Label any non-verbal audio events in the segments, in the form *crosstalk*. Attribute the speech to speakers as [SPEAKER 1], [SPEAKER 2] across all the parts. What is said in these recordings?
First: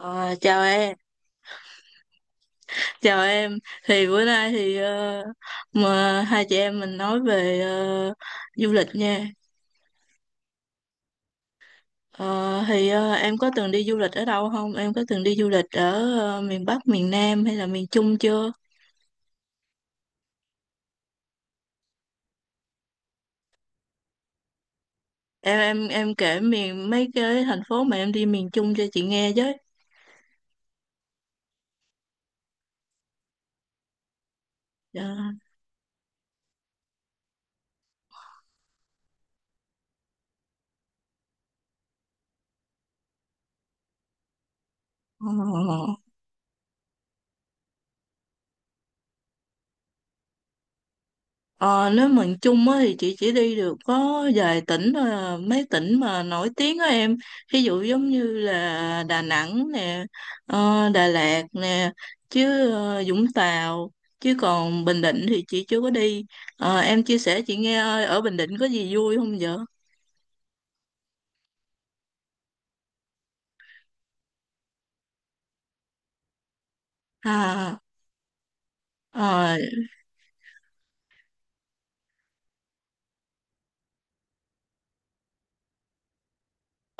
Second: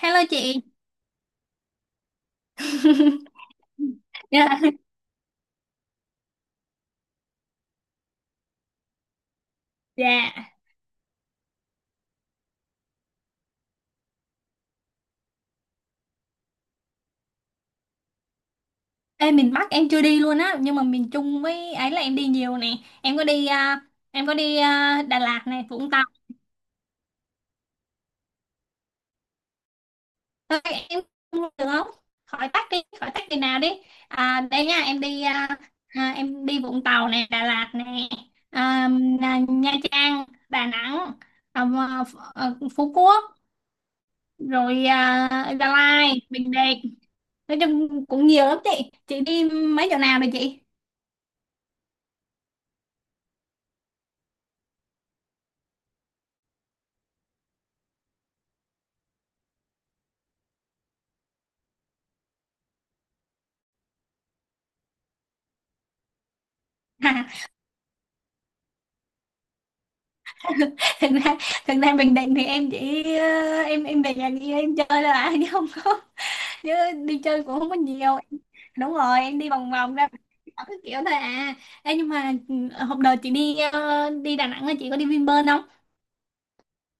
[SPEAKER 1] Hello
[SPEAKER 2] Chào
[SPEAKER 1] chị.
[SPEAKER 2] em, chào
[SPEAKER 1] *laughs*
[SPEAKER 2] em. Thì bữa nay
[SPEAKER 1] Dạ.
[SPEAKER 2] thì mà hai chị em mình nói về du lịch nha.
[SPEAKER 1] Dạ.
[SPEAKER 2] Em có từng đi du lịch ở đâu không? Em có từng đi du lịch ở miền Bắc, miền Nam hay là miền Trung chưa?
[SPEAKER 1] Ê, miền Bắc em chưa đi luôn á, nhưng mà miền Trung với ấy là em đi nhiều nè. Em có đi à, em có đi Đà Lạt
[SPEAKER 2] Em
[SPEAKER 1] này,
[SPEAKER 2] em
[SPEAKER 1] Vũng Tàu.
[SPEAKER 2] em kể miền mấy cái thành phố mà em đi miền Trung cho chị nghe với.
[SPEAKER 1] Thôi em không được không? Khỏi tắc đi nào đi. À, đây nha,
[SPEAKER 2] Ờ,
[SPEAKER 1] em đi Vũng Tàu nè, Đà Lạt nè, à, Nha Trang, Đà Nẵng, à, Phú Quốc, rồi Gia
[SPEAKER 2] ờ.
[SPEAKER 1] Lai, Bình Định. Nói chung cũng nhiều lắm chị. Chị đi mấy chỗ nào rồi chị?
[SPEAKER 2] Ờ, nếu mình chung á thì chị chỉ đi được có vài tỉnh thôi à, mấy tỉnh mà nổi tiếng á em, ví dụ giống như là Đà Nẵng nè, Đà Lạt nè, chứ Vũng Tàu, chứ còn Bình Định thì chị chưa có đi. Ờ, em chia sẻ
[SPEAKER 1] *laughs*
[SPEAKER 2] chị nghe ơi, ở Bình Định có gì vui không vậy?
[SPEAKER 1] *laughs* thực ra thực ra Bình Định thì em chỉ ờ, em về nhà đi em chơi là *laughs* chứ đi chơi cũng không có
[SPEAKER 2] à,
[SPEAKER 1] nhiều. Đúng rồi, em đi
[SPEAKER 2] ờ,
[SPEAKER 1] vòng vòng ra đảo cái kiểu thôi à. Ê, nhưng mà hôm đợt chị đi đi Đà Nẵng là chị có đi Vinpearl không?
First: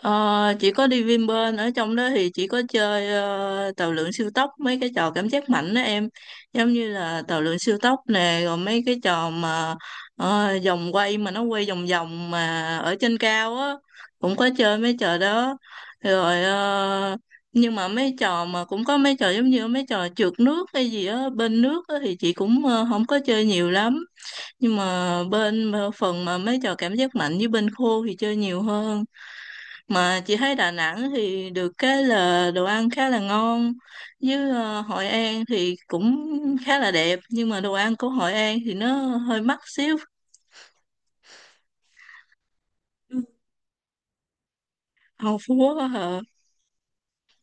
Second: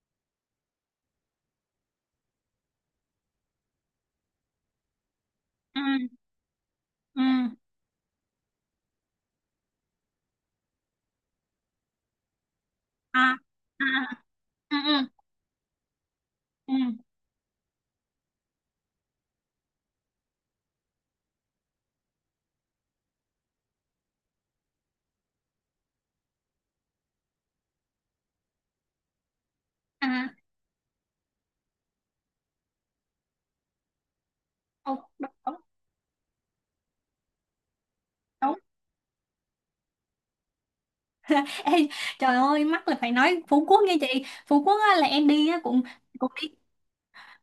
[SPEAKER 2] Ờ, chỉ có đi Vinpearl ở trong đó thì chỉ có chơi tàu lượn siêu tốc mấy cái trò cảm giác mạnh đó
[SPEAKER 1] Ừ,
[SPEAKER 2] em, giống như là
[SPEAKER 1] ừ.
[SPEAKER 2] tàu lượn siêu tốc nè, rồi mấy cái trò mà vòng quay mà nó quay vòng vòng mà ở trên
[SPEAKER 1] À,
[SPEAKER 2] cao á,
[SPEAKER 1] à.
[SPEAKER 2] cũng có
[SPEAKER 1] Ừ,
[SPEAKER 2] chơi mấy
[SPEAKER 1] ừ,
[SPEAKER 2] trò đó rồi.
[SPEAKER 1] ừ.
[SPEAKER 2] Ờ, nhưng mà mấy trò mà cũng có mấy trò giống như mấy trò trượt nước hay gì á bên nước á thì chị cũng không có chơi nhiều lắm, nhưng mà bên phần mà mấy trò cảm giác mạnh với bên khô thì chơi nhiều hơn. Mà
[SPEAKER 1] À.
[SPEAKER 2] chị thấy Đà Nẵng thì được cái là đồ ăn khá là ngon, với
[SPEAKER 1] Đúng,
[SPEAKER 2] Hội
[SPEAKER 1] đúng,
[SPEAKER 2] An
[SPEAKER 1] đúng.
[SPEAKER 2] thì cũng khá là đẹp, nhưng mà đồ ăn của Hội An
[SPEAKER 1] Đúng.
[SPEAKER 2] thì nó hơi mắc xíu.
[SPEAKER 1] *laughs* Ê, trời ơi, mắc là phải
[SPEAKER 2] Ừ.
[SPEAKER 1] nói Phú Quốc nha chị. Phú Quốc á, là em
[SPEAKER 2] Hầu
[SPEAKER 1] đi
[SPEAKER 2] Phú
[SPEAKER 1] á,
[SPEAKER 2] Quốc
[SPEAKER 1] cũng
[SPEAKER 2] á hả?
[SPEAKER 1] cũng đi.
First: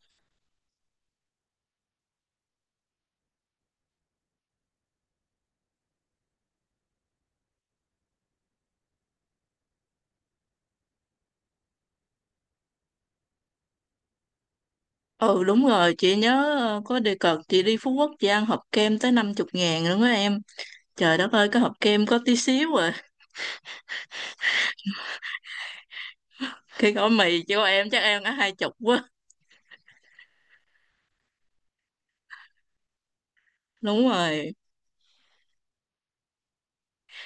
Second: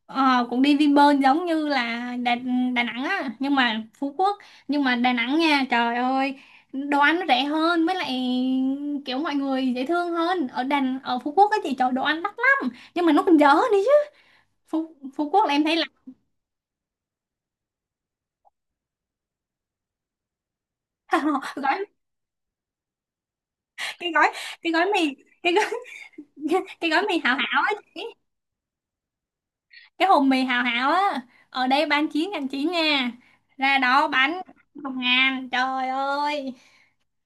[SPEAKER 1] Ờ, cũng đi Vinpearl giống như là Đà Nẵng á, nhưng mà Đà Nẵng nha trời ơi, đồ ăn nó rẻ hơn, với lại kiểu mọi người dễ thương hơn. Ở Đà, ở Phú Quốc á chị, trời, đồ ăn đắt lắm nhưng mà nó còn dở đi chứ. Phú, Phú
[SPEAKER 2] Ừ,
[SPEAKER 1] Quốc là em
[SPEAKER 2] đúng
[SPEAKER 1] thấy là
[SPEAKER 2] rồi, chị nhớ có đề cập chị đi Phú Quốc chị ăn hộp kem tới 50 ngàn luôn á em. Trời đất ơi
[SPEAKER 1] *laughs*
[SPEAKER 2] cái hộp
[SPEAKER 1] gói
[SPEAKER 2] kem có tí xíu à.
[SPEAKER 1] cái gói cái gói mì cái gói,
[SPEAKER 2] *laughs*
[SPEAKER 1] *laughs* cái
[SPEAKER 2] Cái
[SPEAKER 1] gói
[SPEAKER 2] gói
[SPEAKER 1] mì hảo
[SPEAKER 2] mì
[SPEAKER 1] hảo
[SPEAKER 2] chứ
[SPEAKER 1] á
[SPEAKER 2] em
[SPEAKER 1] chị.
[SPEAKER 2] chắc em đã hai chục quá.
[SPEAKER 1] Cái hồn mì hảo hảo á, ở đây bán 9.900 nha, ra
[SPEAKER 2] Đúng
[SPEAKER 1] đó bán
[SPEAKER 2] rồi.
[SPEAKER 1] 1.000. Trời ơi.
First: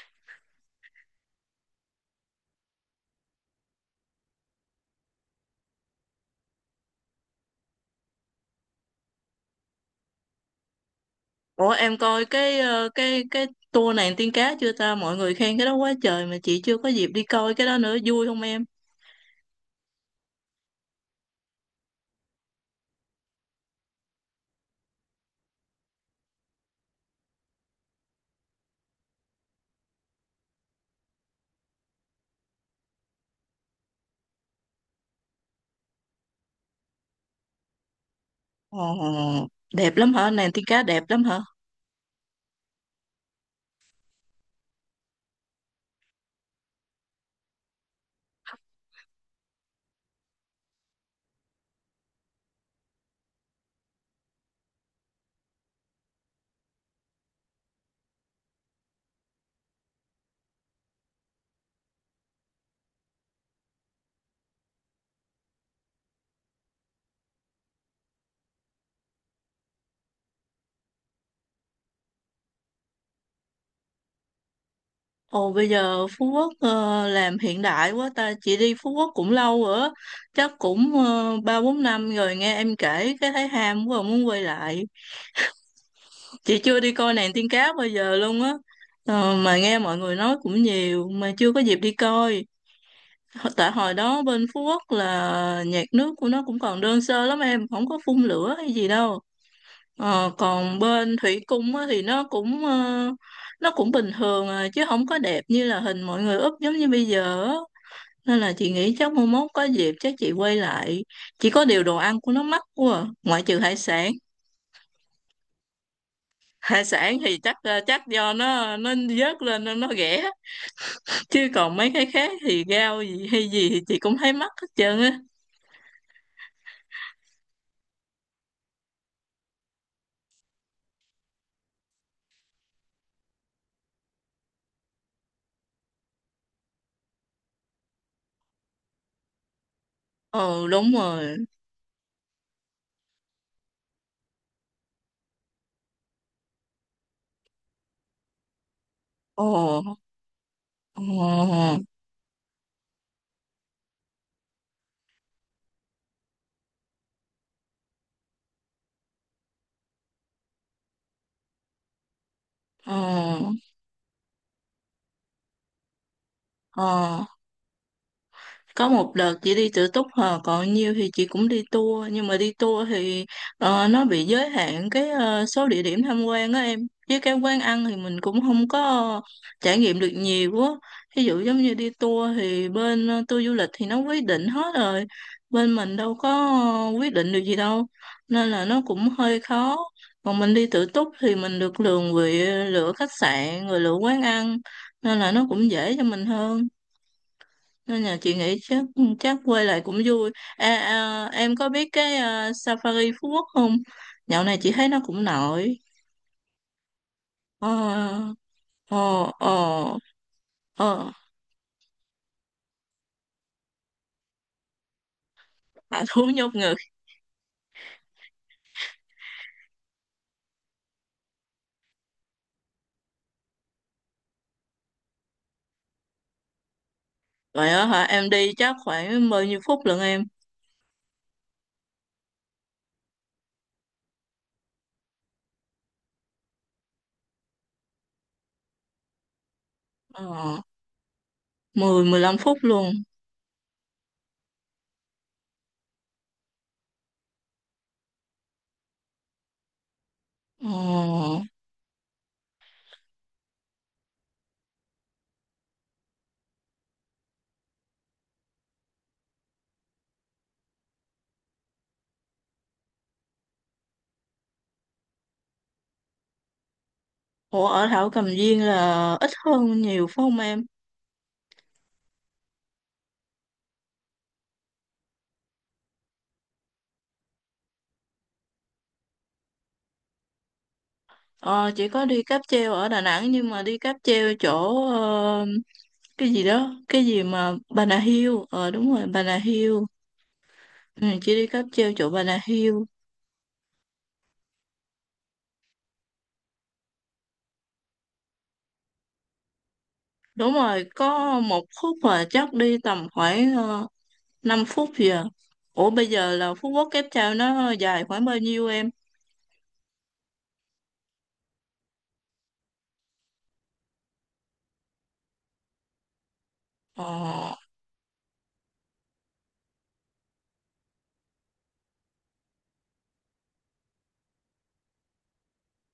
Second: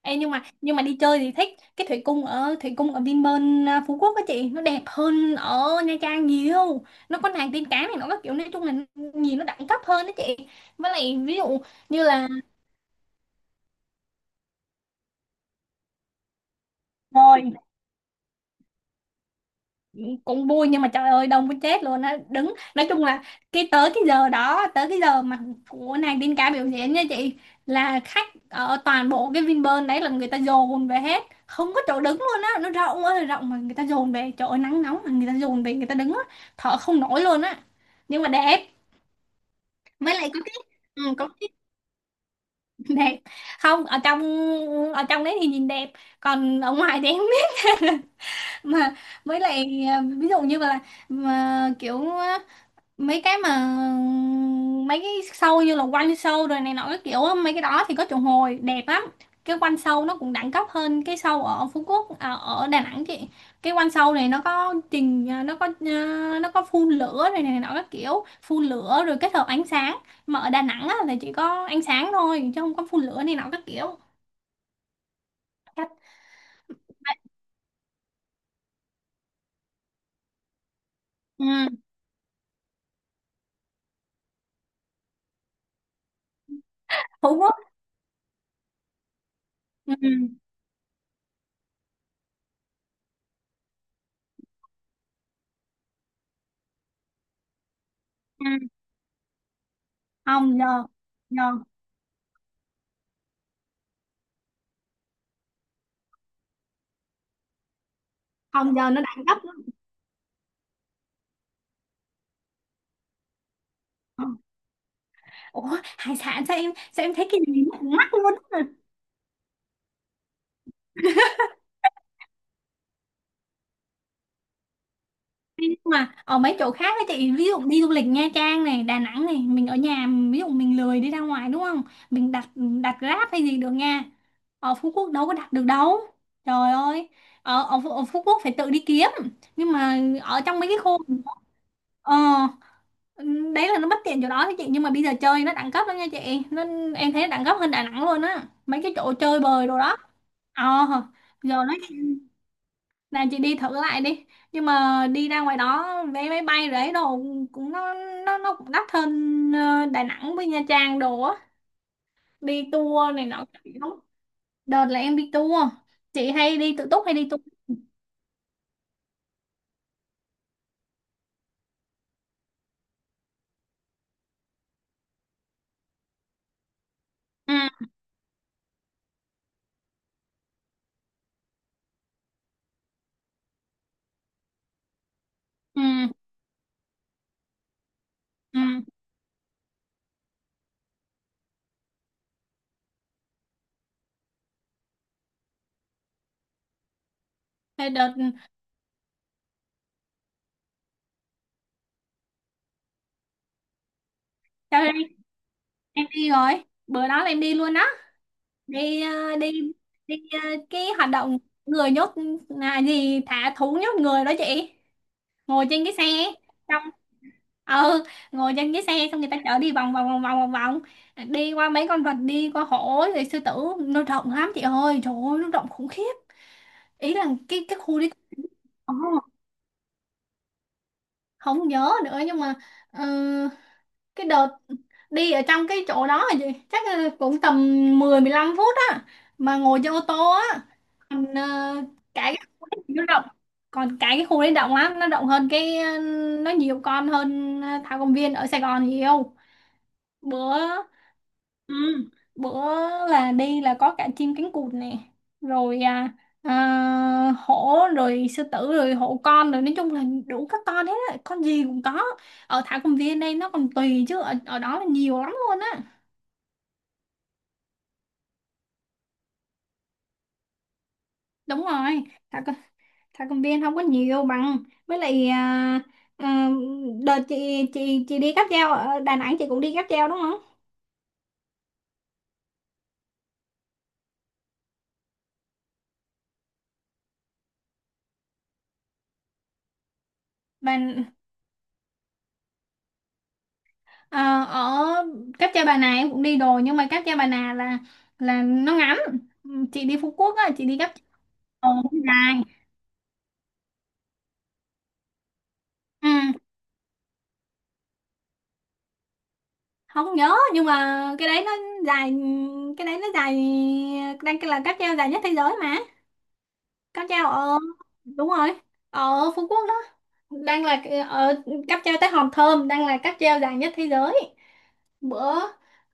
[SPEAKER 1] Ê, nhưng mà đi chơi thì thích. Cái thủy cung, ở Vinpearl Phú Quốc á chị, nó đẹp hơn ở Nha Trang nhiều. Nó có nàng tiên cá này, nó có kiểu, nói chung là nhìn nó đẳng cấp hơn đó chị. Với lại ví dụ
[SPEAKER 2] Ủa em
[SPEAKER 1] như
[SPEAKER 2] coi
[SPEAKER 1] là.
[SPEAKER 2] cái cái tour nàng tiên cá chưa ta? Mọi người khen cái đó quá trời mà chị chưa có dịp đi
[SPEAKER 1] Rồi,
[SPEAKER 2] coi cái đó nữa, vui không em?
[SPEAKER 1] cũng vui nhưng mà trời ơi đông muốn chết luôn á. Đứng, nói chung là cái tới cái giờ đó tới cái giờ mà của nàng Đinh Ca biểu diễn nha chị, là khách ở toàn bộ cái Vinpearl đấy là người ta dồn về hết, không có chỗ đứng luôn á, nó rộng ơi là rộng mà người ta dồn về, trời ơi nắng nóng mà người ta dồn về, người ta đứng á, thở không nổi luôn á, nhưng mà đẹp.
[SPEAKER 2] Ồ, đẹp lắm
[SPEAKER 1] Mới
[SPEAKER 2] hả?
[SPEAKER 1] lại
[SPEAKER 2] Nàng tiên cá đẹp lắm
[SPEAKER 1] có
[SPEAKER 2] hả?
[SPEAKER 1] cái *laughs* đẹp. Không, ở trong đấy thì nhìn đẹp, còn ở ngoài thì em không biết. *laughs* Mà với lại ví dụ như là, mà kiểu, mấy cái mà mấy cái show như là quanh show rồi này nọ cái kiểu á, mấy cái đó thì có triệu hồi đẹp lắm. Cái quanh show nó cũng đẳng cấp hơn cái show ở Phú Quốc, à, ở Đà Nẵng chị. Cái quanh show này nó có trình à, nó có phun lửa rồi này nọ các kiểu, phun lửa rồi kết hợp ánh sáng, mà ở Đà Nẵng á, là chỉ có ánh sáng thôi chứ không có phun lửa này nọ các kiểu.
[SPEAKER 2] Ồ bây giờ Phú Quốc làm hiện đại quá ta, chị đi Phú Quốc cũng lâu rồi á, chắc cũng ba bốn
[SPEAKER 1] Ừ.
[SPEAKER 2] năm rồi, nghe em kể cái thấy ham quá muốn quay lại. Chị chưa đi coi nàng
[SPEAKER 1] Phú
[SPEAKER 2] tiên
[SPEAKER 1] Quốc.
[SPEAKER 2] cá bao giờ luôn á. Ờ, mà nghe
[SPEAKER 1] Ừ.
[SPEAKER 2] mọi người nói cũng nhiều mà chưa có dịp đi coi. Tại hồi đó bên Phú Quốc là nhạc nước của nó cũng còn đơn sơ lắm em, không có phun
[SPEAKER 1] Ừ.
[SPEAKER 2] lửa hay gì đâu. Ờ,
[SPEAKER 1] Không,
[SPEAKER 2] còn
[SPEAKER 1] giờ
[SPEAKER 2] bên Thủy
[SPEAKER 1] giờ
[SPEAKER 2] Cung á, thì nó cũng bình thường à, chứ không có đẹp như là hình mọi người úp giống như bây giờ á. Nên là chị
[SPEAKER 1] không giờ
[SPEAKER 2] nghĩ
[SPEAKER 1] nó
[SPEAKER 2] chắc mai
[SPEAKER 1] đẳng cấp
[SPEAKER 2] mốt
[SPEAKER 1] lắm.
[SPEAKER 2] có dịp chắc chị quay lại, chỉ có điều đồ ăn của nó mắc quá à, ngoại trừ hải sản.
[SPEAKER 1] Ừ. Ủa, hải sản, sao em
[SPEAKER 2] Hải
[SPEAKER 1] sao em
[SPEAKER 2] sản
[SPEAKER 1] thấy
[SPEAKER 2] thì
[SPEAKER 1] cái
[SPEAKER 2] chắc
[SPEAKER 1] này nó
[SPEAKER 2] ờ,
[SPEAKER 1] cũng
[SPEAKER 2] chắc
[SPEAKER 1] mắc
[SPEAKER 2] do
[SPEAKER 1] luôn á.
[SPEAKER 2] nó nó vớt lên nên nó rẻ, chứ còn mấy cái khác thì rau gì hay gì thì chị cũng thấy mắc hết trơn á.
[SPEAKER 1] Nhưng mà ở mấy chỗ khác á chị, ví dụ đi du lịch Nha Trang này, Đà Nẵng này, mình ở nhà, ví dụ mình lười đi ra ngoài đúng không, mình đặt đặt Grab hay gì được nha. Ở Phú Quốc đâu có đặt được đâu, trời ơi, ở ở Phú Quốc phải tự đi kiếm, nhưng mà ở trong
[SPEAKER 2] Ừ
[SPEAKER 1] mấy cái
[SPEAKER 2] đúng
[SPEAKER 1] khu
[SPEAKER 2] rồi.
[SPEAKER 1] ờ đấy là nó bất tiện chỗ đó đó chị, nhưng mà bây giờ chơi nó đẳng cấp lắm nha chị, nó, em thấy nó đẳng cấp hơn Đà Nẵng luôn á, mấy cái chỗ chơi bời đồ
[SPEAKER 2] Ồ,
[SPEAKER 1] đó. ờ Giờ
[SPEAKER 2] ồ,
[SPEAKER 1] nó, là chị đi thử lại đi, nhưng mà đi ra ngoài đó vé máy bay rồi ấy đồ cũng, nó, nó cũng đắt hơn Đà Nẵng với Nha Trang đồ á, đi
[SPEAKER 2] ồ,
[SPEAKER 1] tour này nọ các kiểu. Đợt là em đi tour. Chị hay đi
[SPEAKER 2] Ồ.
[SPEAKER 1] tự túc hay đi tour?
[SPEAKER 2] Có một đợt chị đi tự túc hờ, còn nhiều thì chị cũng đi tour, nhưng mà đi tour thì nó bị giới hạn cái số địa điểm tham quan á em, với cái quán ăn
[SPEAKER 1] Ừ,
[SPEAKER 2] thì mình cũng không có trải nghiệm được nhiều á. Ví dụ giống như đi tour thì bên tour du lịch thì nó quyết định hết rồi, bên
[SPEAKER 1] ừ,
[SPEAKER 2] mình đâu có quyết định được gì đâu, nên là nó
[SPEAKER 1] ừ.
[SPEAKER 2] cũng hơi khó. Còn mình đi tự túc thì mình được lường vị lựa khách sạn rồi lựa quán ăn, nên là nó cũng dễ cho mình hơn.
[SPEAKER 1] Thế
[SPEAKER 2] Nên
[SPEAKER 1] đợt
[SPEAKER 2] là chị nghĩ chắc chắc quay lại cũng vui. Em có biết cái Safari Phú Quốc không? Dạo này chị
[SPEAKER 1] sau
[SPEAKER 2] thấy
[SPEAKER 1] đây
[SPEAKER 2] nó cũng nổi.
[SPEAKER 1] em đi rồi, bữa đó là em đi
[SPEAKER 2] ờ
[SPEAKER 1] luôn đó. Đi
[SPEAKER 2] ờ
[SPEAKER 1] ờ, đi
[SPEAKER 2] ờ
[SPEAKER 1] đi ờ, Cái hoạt
[SPEAKER 2] ờ
[SPEAKER 1] động người nhốt là gì, thả thú nhốt người đó chị, ngồi trên cái xe.
[SPEAKER 2] Thú nhốt ngực
[SPEAKER 1] ừ Ngồi trên cái xe xong người ta chở đi vòng vòng vòng vòng vòng vòng, đi qua mấy con vật, đi qua hổ rồi sư tử, nó rộng lắm chị ơi, trời ơi nó rộng khủng khiếp, ý là cái
[SPEAKER 2] vậy
[SPEAKER 1] cái
[SPEAKER 2] đó
[SPEAKER 1] khu
[SPEAKER 2] hả?
[SPEAKER 1] đi.
[SPEAKER 2] Em đi chắc
[SPEAKER 1] Ồ,
[SPEAKER 2] khoảng bao nhiêu phút lận em?
[SPEAKER 1] không nhớ nữa, nhưng mà ờ, cái đợt đi ở trong cái chỗ đó là gì, chắc là cũng tầm 10-15 phút á, mà ngồi trên ô
[SPEAKER 2] ờ
[SPEAKER 1] tô á. Còn
[SPEAKER 2] mười mười
[SPEAKER 1] cái
[SPEAKER 2] lăm
[SPEAKER 1] cái
[SPEAKER 2] phút
[SPEAKER 1] khu đấy
[SPEAKER 2] luôn?
[SPEAKER 1] thì nó rộng, còn cái khu đấy rộng lắm, nó nhiều con hơn thảo công viên ở Sài Gòn nhiều. bữa
[SPEAKER 2] ờ
[SPEAKER 1] Ừ, bữa là đi là có cả chim cánh cụt nè, rồi hổ rồi sư tử rồi hổ con rồi, nói chung là đủ các con hết á, con gì cũng có. Ở thảo cầm viên đây nó còn tùy chứ, ở đó là nhiều lắm luôn á.
[SPEAKER 2] Ủa ở Thảo Cầm Viên là ít hơn nhiều phải không em?
[SPEAKER 1] Đúng rồi. thảo, c- Thảo cầm viên không có nhiều bằng, với lại à, đợt chị, chị đi cáp treo ở Đà Nẵng, chị cũng đi cáp treo đúng không?
[SPEAKER 2] Ờ chị có đi cáp treo ở Đà Nẵng, nhưng mà đi cáp treo chỗ ờ, cái gì đó, cái gì mà Bà Nà Hill, ờ đúng rồi Bà Nà Hill.
[SPEAKER 1] Đà,
[SPEAKER 2] Ừ, chị đi cáp treo chỗ Bà Nà Hill.
[SPEAKER 1] Ờ, ở cáp treo Bà Nà em cũng đi đồ, nhưng mà cáp treo Bà Nà là nó ngắn. Ừ, chị đi Phú Quốc á
[SPEAKER 2] Đúng
[SPEAKER 1] chị đi
[SPEAKER 2] rồi,
[SPEAKER 1] cáp treo,
[SPEAKER 2] có một
[SPEAKER 1] nó
[SPEAKER 2] khúc mà
[SPEAKER 1] dài.
[SPEAKER 2] chắc đi tầm khoảng uh, 5 phút gì à. Ủa bây
[SPEAKER 1] ừ,
[SPEAKER 2] giờ là Phú Quốc Cáp Treo nó dài khoảng bao nhiêu em?
[SPEAKER 1] Không nhớ nhưng mà cái đấy nó dài, cái đấy nó dài đang là cáp treo dài nhất thế giới mà.
[SPEAKER 2] Ờ
[SPEAKER 1] Cáp treo đúng rồi, ở Phú Quốc đó, đang là, ở cáp treo tới Hòn Thơm đang là cáp treo dài nhất thế giới. Bữa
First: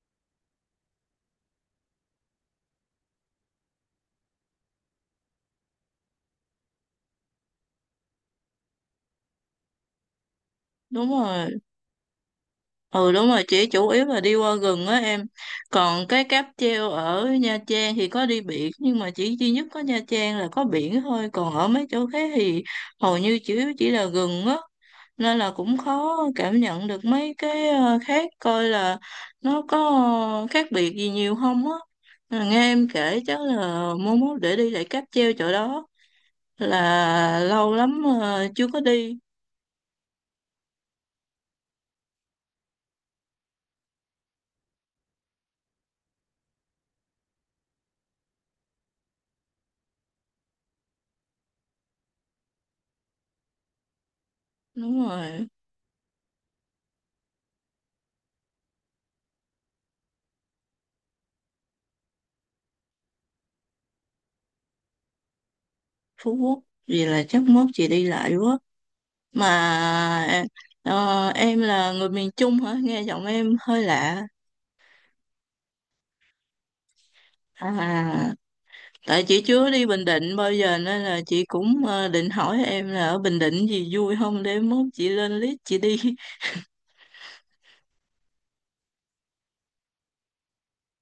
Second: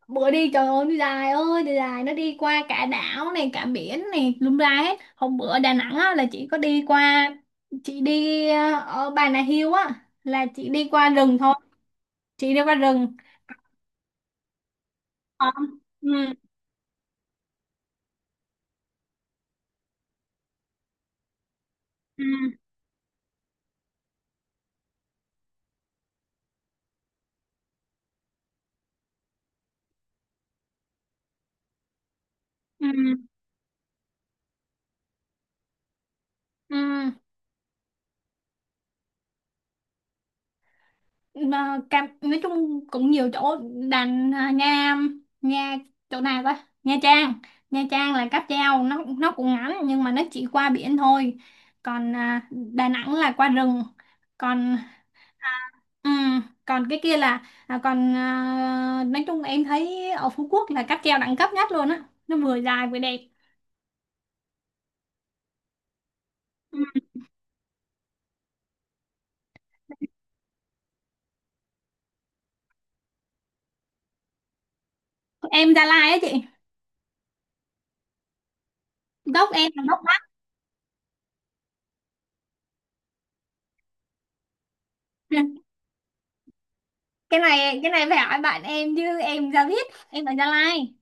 [SPEAKER 1] Bữa đi trời ơi nó dài ơi, đi dài, nó đi qua cả đảo này cả biển này lung la hết. Hôm bữa Đà Nẵng á, là chị có đi qua, chị đi ở Bà Nà Hills á, là chị đi qua
[SPEAKER 2] đúng
[SPEAKER 1] rừng thôi,
[SPEAKER 2] rồi.
[SPEAKER 1] chị đi qua
[SPEAKER 2] Ừ
[SPEAKER 1] rừng.
[SPEAKER 2] đúng rồi, chỉ chủ yếu là đi qua rừng á em.
[SPEAKER 1] Ờ.
[SPEAKER 2] Còn cái
[SPEAKER 1] Ừ,
[SPEAKER 2] cáp treo ở Nha Trang thì có đi biển. Nhưng mà chỉ duy nhất có Nha Trang là có biển thôi, còn ở mấy chỗ
[SPEAKER 1] ừ,
[SPEAKER 2] khác thì hầu như chỉ là rừng á. Nên là cũng khó cảm nhận được mấy cái khác. Coi là nó có khác biệt gì nhiều không á. Mà nghe
[SPEAKER 1] ừ,
[SPEAKER 2] em
[SPEAKER 1] ừ.
[SPEAKER 2] kể chắc là mốt mốt để đi lại cáp treo chỗ đó.
[SPEAKER 1] Ừ.
[SPEAKER 2] Là lâu lắm chưa có đi.
[SPEAKER 1] Mà cam nói chung cũng nhiều chỗ. Đành nha. nha Chỗ nào ta? Nha Trang. Nha Trang là cáp treo nó cũng ngắn, nhưng mà nó chỉ qua biển thôi, còn Đà Nẵng là qua rừng, còn
[SPEAKER 2] Đúng rồi.
[SPEAKER 1] còn cái kia là nói chung em thấy ở Phú Quốc là cáp treo đẳng cấp nhất luôn á, nó vừa dài vừa đẹp.
[SPEAKER 2] Phú Quốc.
[SPEAKER 1] Ừm,
[SPEAKER 2] Vì là chắc mốt chị đi lại quá. Mà ờ, em là người miền Trung hả? Nghe giọng em hơi lạ.
[SPEAKER 1] em Gia Lai á chị.
[SPEAKER 2] À, tại chị
[SPEAKER 1] Gốc
[SPEAKER 2] chưa
[SPEAKER 1] em là
[SPEAKER 2] đi
[SPEAKER 1] gốc
[SPEAKER 2] Bình
[SPEAKER 1] Bắc.
[SPEAKER 2] Định bao giờ nên là chị cũng định hỏi em là ở Bình Định gì vui không để mốt chị lên list chị đi. *laughs*
[SPEAKER 1] Cái này phải hỏi bạn em chứ em ra biết, em ở Gia Lai.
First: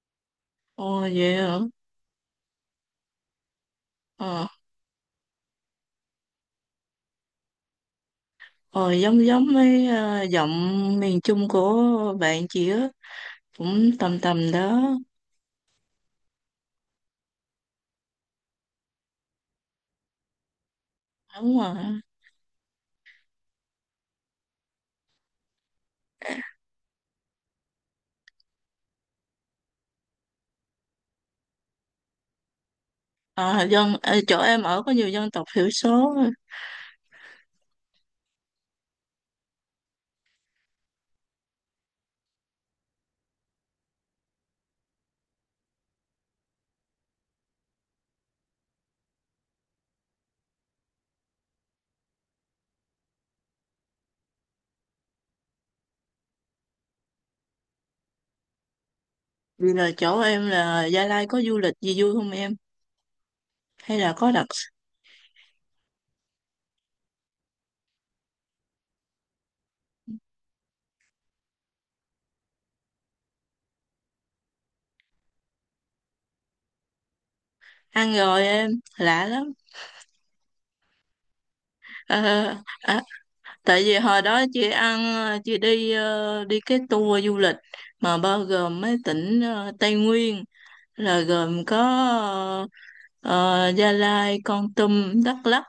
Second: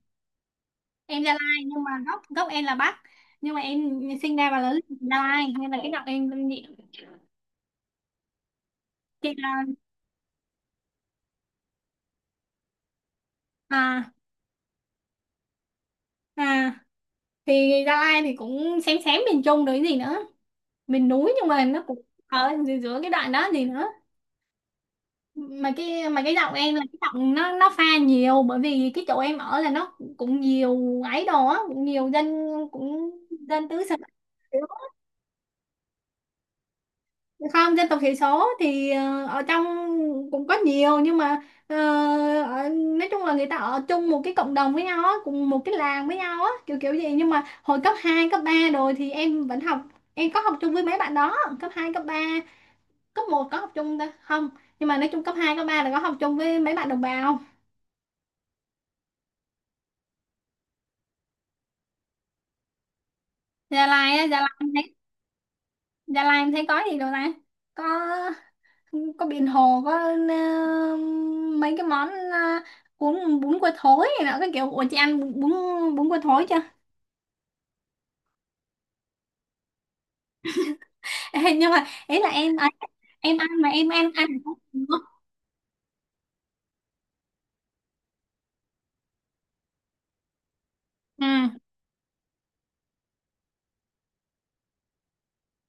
[SPEAKER 2] Ồ
[SPEAKER 1] Em Gia
[SPEAKER 2] vậy hả?
[SPEAKER 1] Lai nhưng mà gốc gốc em là Bắc, nhưng mà em sinh
[SPEAKER 2] Ờ,
[SPEAKER 1] ra và lớn lên ở Gia Lai nên là cái giọng em âm
[SPEAKER 2] ờ Giống
[SPEAKER 1] chị
[SPEAKER 2] giống
[SPEAKER 1] là.
[SPEAKER 2] với giọng miền Trung của bạn chị á, cũng
[SPEAKER 1] à
[SPEAKER 2] tầm tầm đó.
[SPEAKER 1] à thì Gia Lai thì cũng xém xém miền Trung đấy gì nữa, miền núi nhưng
[SPEAKER 2] Đúng
[SPEAKER 1] mà
[SPEAKER 2] rồi.
[SPEAKER 1] nó cũng ở giữa giữa cái đoạn đó gì nữa. Mà cái mà Cái giọng em là cái giọng nó pha nhiều, bởi vì cái chỗ em ở là nó cũng nhiều ấy đồ á, cũng nhiều dân, cũng
[SPEAKER 2] À,
[SPEAKER 1] dân tứ xứ.
[SPEAKER 2] dân chỗ em ở có nhiều dân tộc thiểu số.
[SPEAKER 1] Không, dân tộc thiểu số thì ở trong cũng có nhiều, nhưng mà ờ, nói chung là người ta ở chung một cái cộng đồng với nhau á, cùng một cái làng với nhau á kiểu kiểu gì, nhưng mà hồi cấp 2 cấp 3 rồi thì em vẫn học, em có học chung với mấy bạn đó cấp 2 cấp ba. Cấp một có học chung ta không? Nhưng mà nói chung cấp 2 cấp 3 là có học chung với mấy bạn đồng bào.
[SPEAKER 2] Vì là chỗ em là Gia Lai có du lịch gì vui không em?
[SPEAKER 1] Gia
[SPEAKER 2] Hay
[SPEAKER 1] Lai
[SPEAKER 2] là
[SPEAKER 1] á,
[SPEAKER 2] có đặc
[SPEAKER 1] Gia Lai em thấy có gì đâu ta? có có biển hồ, có ờ, mấy cái món bún bún cua thối này nọ cái kiểu. Ủa, chị ăn bún bún bún cua thối chưa?
[SPEAKER 2] ăn rồi em lạ lắm.
[SPEAKER 1] *laughs* Ê, nhưng mà
[SPEAKER 2] Ờ,
[SPEAKER 1] ý là em ấy,
[SPEAKER 2] à,
[SPEAKER 1] em ăn mà
[SPEAKER 2] Tại
[SPEAKER 1] em
[SPEAKER 2] vì
[SPEAKER 1] ăn
[SPEAKER 2] hồi
[SPEAKER 1] ăn
[SPEAKER 2] đó
[SPEAKER 1] không
[SPEAKER 2] chị
[SPEAKER 1] được,
[SPEAKER 2] ăn
[SPEAKER 1] không?
[SPEAKER 2] chị đi đi cái tour du lịch mà bao gồm mấy tỉnh Tây Nguyên, là
[SPEAKER 1] Ừ,
[SPEAKER 2] gồm có ờ, Gia Lai, Kon Tum, Đắk Lắk.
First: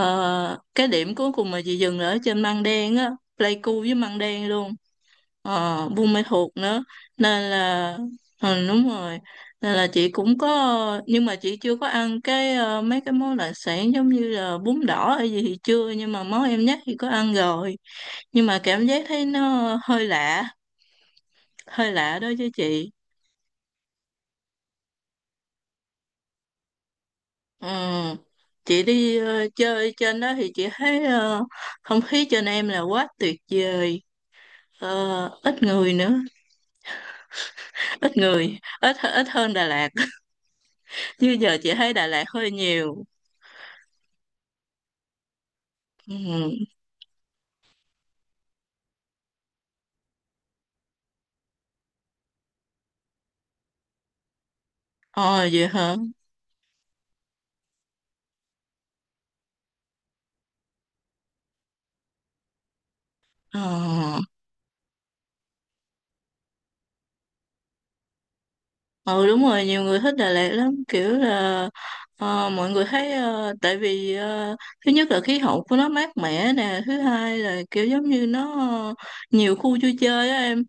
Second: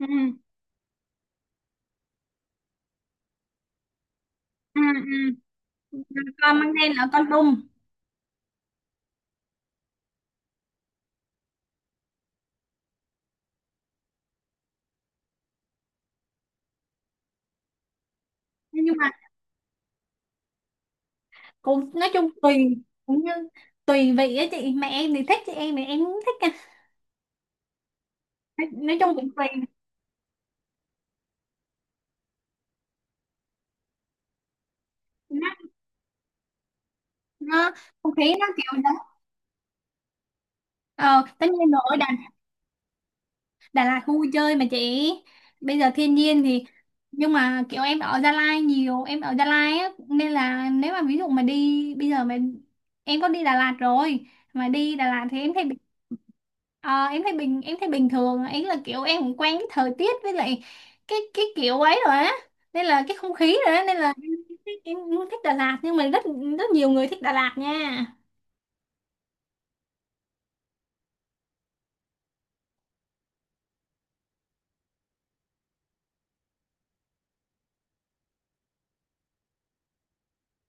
[SPEAKER 1] ừ,
[SPEAKER 2] cái điểm cuối cùng mà chị dừng là ở trên Măng Đen á, Pleiku với Măng Đen luôn,
[SPEAKER 1] ừ, ừ.
[SPEAKER 2] Buôn Ma Thuột
[SPEAKER 1] Con mang
[SPEAKER 2] nữa.
[SPEAKER 1] đen là con
[SPEAKER 2] Nên
[SPEAKER 1] đùng.
[SPEAKER 2] là đúng rồi, nên là chị cũng có, nhưng mà chị chưa có ăn cái mấy cái món đặc sản giống như là bún đỏ hay gì thì chưa, nhưng mà món em nhắc thì có ăn rồi, nhưng mà cảm
[SPEAKER 1] Nhưng
[SPEAKER 2] giác
[SPEAKER 1] mà
[SPEAKER 2] thấy nó hơi lạ,
[SPEAKER 1] cũng
[SPEAKER 2] hơi
[SPEAKER 1] nói
[SPEAKER 2] lạ đó
[SPEAKER 1] chung
[SPEAKER 2] chứ
[SPEAKER 1] tùy,
[SPEAKER 2] chị.
[SPEAKER 1] cũng như tùy vị á chị, mẹ em thì thích, chị em thì em cũng thích à.
[SPEAKER 2] Ừ.
[SPEAKER 1] nói,
[SPEAKER 2] Chị
[SPEAKER 1] nói chung
[SPEAKER 2] đi
[SPEAKER 1] cũng tùy.
[SPEAKER 2] chơi trên đó thì chị thấy không khí trên em là quá tuyệt vời. Ờ,
[SPEAKER 1] nó,
[SPEAKER 2] ít người nữa,
[SPEAKER 1] nó không
[SPEAKER 2] ít
[SPEAKER 1] khí nó
[SPEAKER 2] người
[SPEAKER 1] kiểu đó.
[SPEAKER 2] ít ít hơn Đà Lạt. *laughs*
[SPEAKER 1] Ờ
[SPEAKER 2] Như
[SPEAKER 1] Tất
[SPEAKER 2] giờ
[SPEAKER 1] nhiên
[SPEAKER 2] chị thấy
[SPEAKER 1] rồi.
[SPEAKER 2] Đà Lạt hơi nhiều.
[SPEAKER 1] Đà Lạt khu vui chơi mà chị, bây giờ thiên nhiên
[SPEAKER 2] Ừ.
[SPEAKER 1] thì. Nhưng mà kiểu em ở Gia Lai nhiều, em ở Gia Lai á nên là nếu mà ví dụ mà đi bây giờ mà em có đi Đà Lạt rồi, mà đi Đà Lạt thì
[SPEAKER 2] Ờ
[SPEAKER 1] em thấy
[SPEAKER 2] vậy hả?
[SPEAKER 1] ờ, em thấy em thấy bình thường ấy, là kiểu em cũng quen cái thời tiết, với lại cái kiểu ấy rồi á, nên là cái không khí rồi á, nên là
[SPEAKER 2] Ờ.
[SPEAKER 1] em cũng thích Đà Lạt, nhưng mà rất, rất nhiều người thích Đà Lạt nha.
[SPEAKER 2] Ừ đúng rồi, nhiều người thích Đà Lạt lắm, kiểu là mọi người thấy tại vì thứ nhất là khí hậu của nó mát mẻ nè, thứ hai là kiểu giống như nó ờ, nhiều khu vui chơi á em.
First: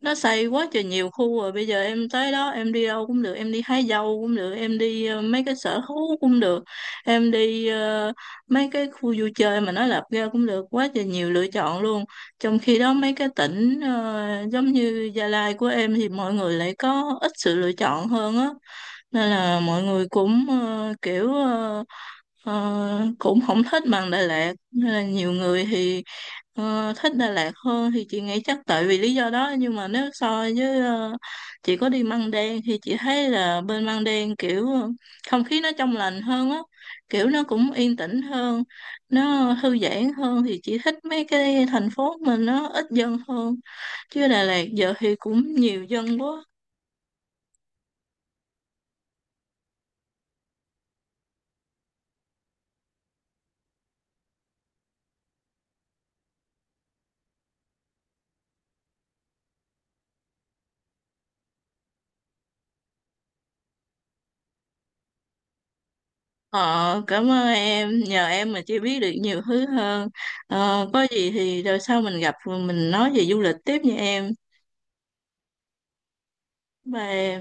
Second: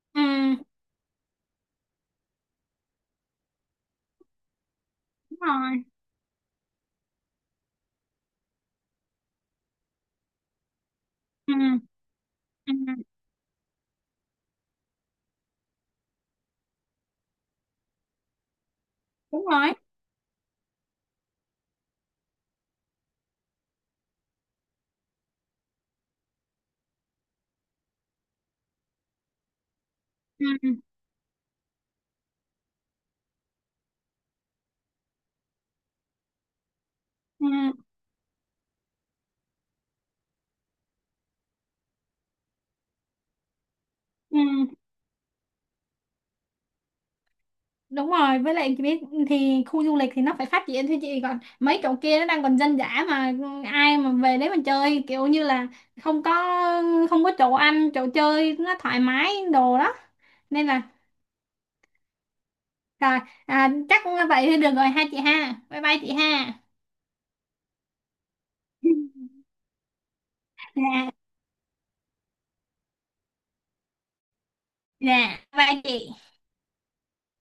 [SPEAKER 2] Nó
[SPEAKER 1] Ừ,
[SPEAKER 2] xây quá trời nhiều khu rồi, bây giờ em tới đó em đi đâu cũng được, em đi hái dâu cũng được, em đi
[SPEAKER 1] đúng
[SPEAKER 2] mấy cái sở
[SPEAKER 1] rồi.
[SPEAKER 2] thú cũng được, em đi mấy cái khu vui chơi mà nó lập ra cũng được, quá trời nhiều lựa
[SPEAKER 1] ừ,
[SPEAKER 2] chọn luôn. Trong
[SPEAKER 1] ừ
[SPEAKER 2] khi đó mấy cái tỉnh giống như Gia Lai của em thì mọi người lại có ít sự lựa chọn hơn á, nên
[SPEAKER 1] Đúng
[SPEAKER 2] là
[SPEAKER 1] rồi.
[SPEAKER 2] mọi người cũng kiểu cũng không thích bằng Đà Lạt, nên là nhiều người thì thích Đà Lạt hơn thì chị nghĩ chắc tại vì lý do đó. Nhưng mà nếu so
[SPEAKER 1] Ừ, ừ,
[SPEAKER 2] với ờ, chị có đi Măng Đen thì chị thấy là bên Măng Đen kiểu không khí nó trong lành hơn á, kiểu nó
[SPEAKER 1] ừ,
[SPEAKER 2] cũng yên tĩnh hơn, nó thư giãn hơn thì chị thích mấy cái thành phố mình nó ít dân hơn, chứ
[SPEAKER 1] ừ.
[SPEAKER 2] Đà Lạt giờ thì cũng nhiều dân quá.
[SPEAKER 1] Đúng rồi, với lại chị biết thì khu du lịch thì nó phải phát triển thôi chị, còn mấy chỗ kia nó đang còn dân dã mà, ai mà về đấy mà chơi kiểu như là, không có không có chỗ ăn, chỗ chơi nó thoải mái đồ đó. Nên là, rồi à, chắc vậy thì được rồi ha chị ha. Bye bye chị ha.
[SPEAKER 2] Ờ, cảm ơn em, nhờ em mà chị biết được
[SPEAKER 1] *laughs*
[SPEAKER 2] nhiều thứ hơn. Ờ, có
[SPEAKER 1] Dạ,
[SPEAKER 2] gì thì rồi sau mình gặp mình nói về du lịch tiếp nha em.
[SPEAKER 1] dạ, bye chị.
[SPEAKER 2] Bye em.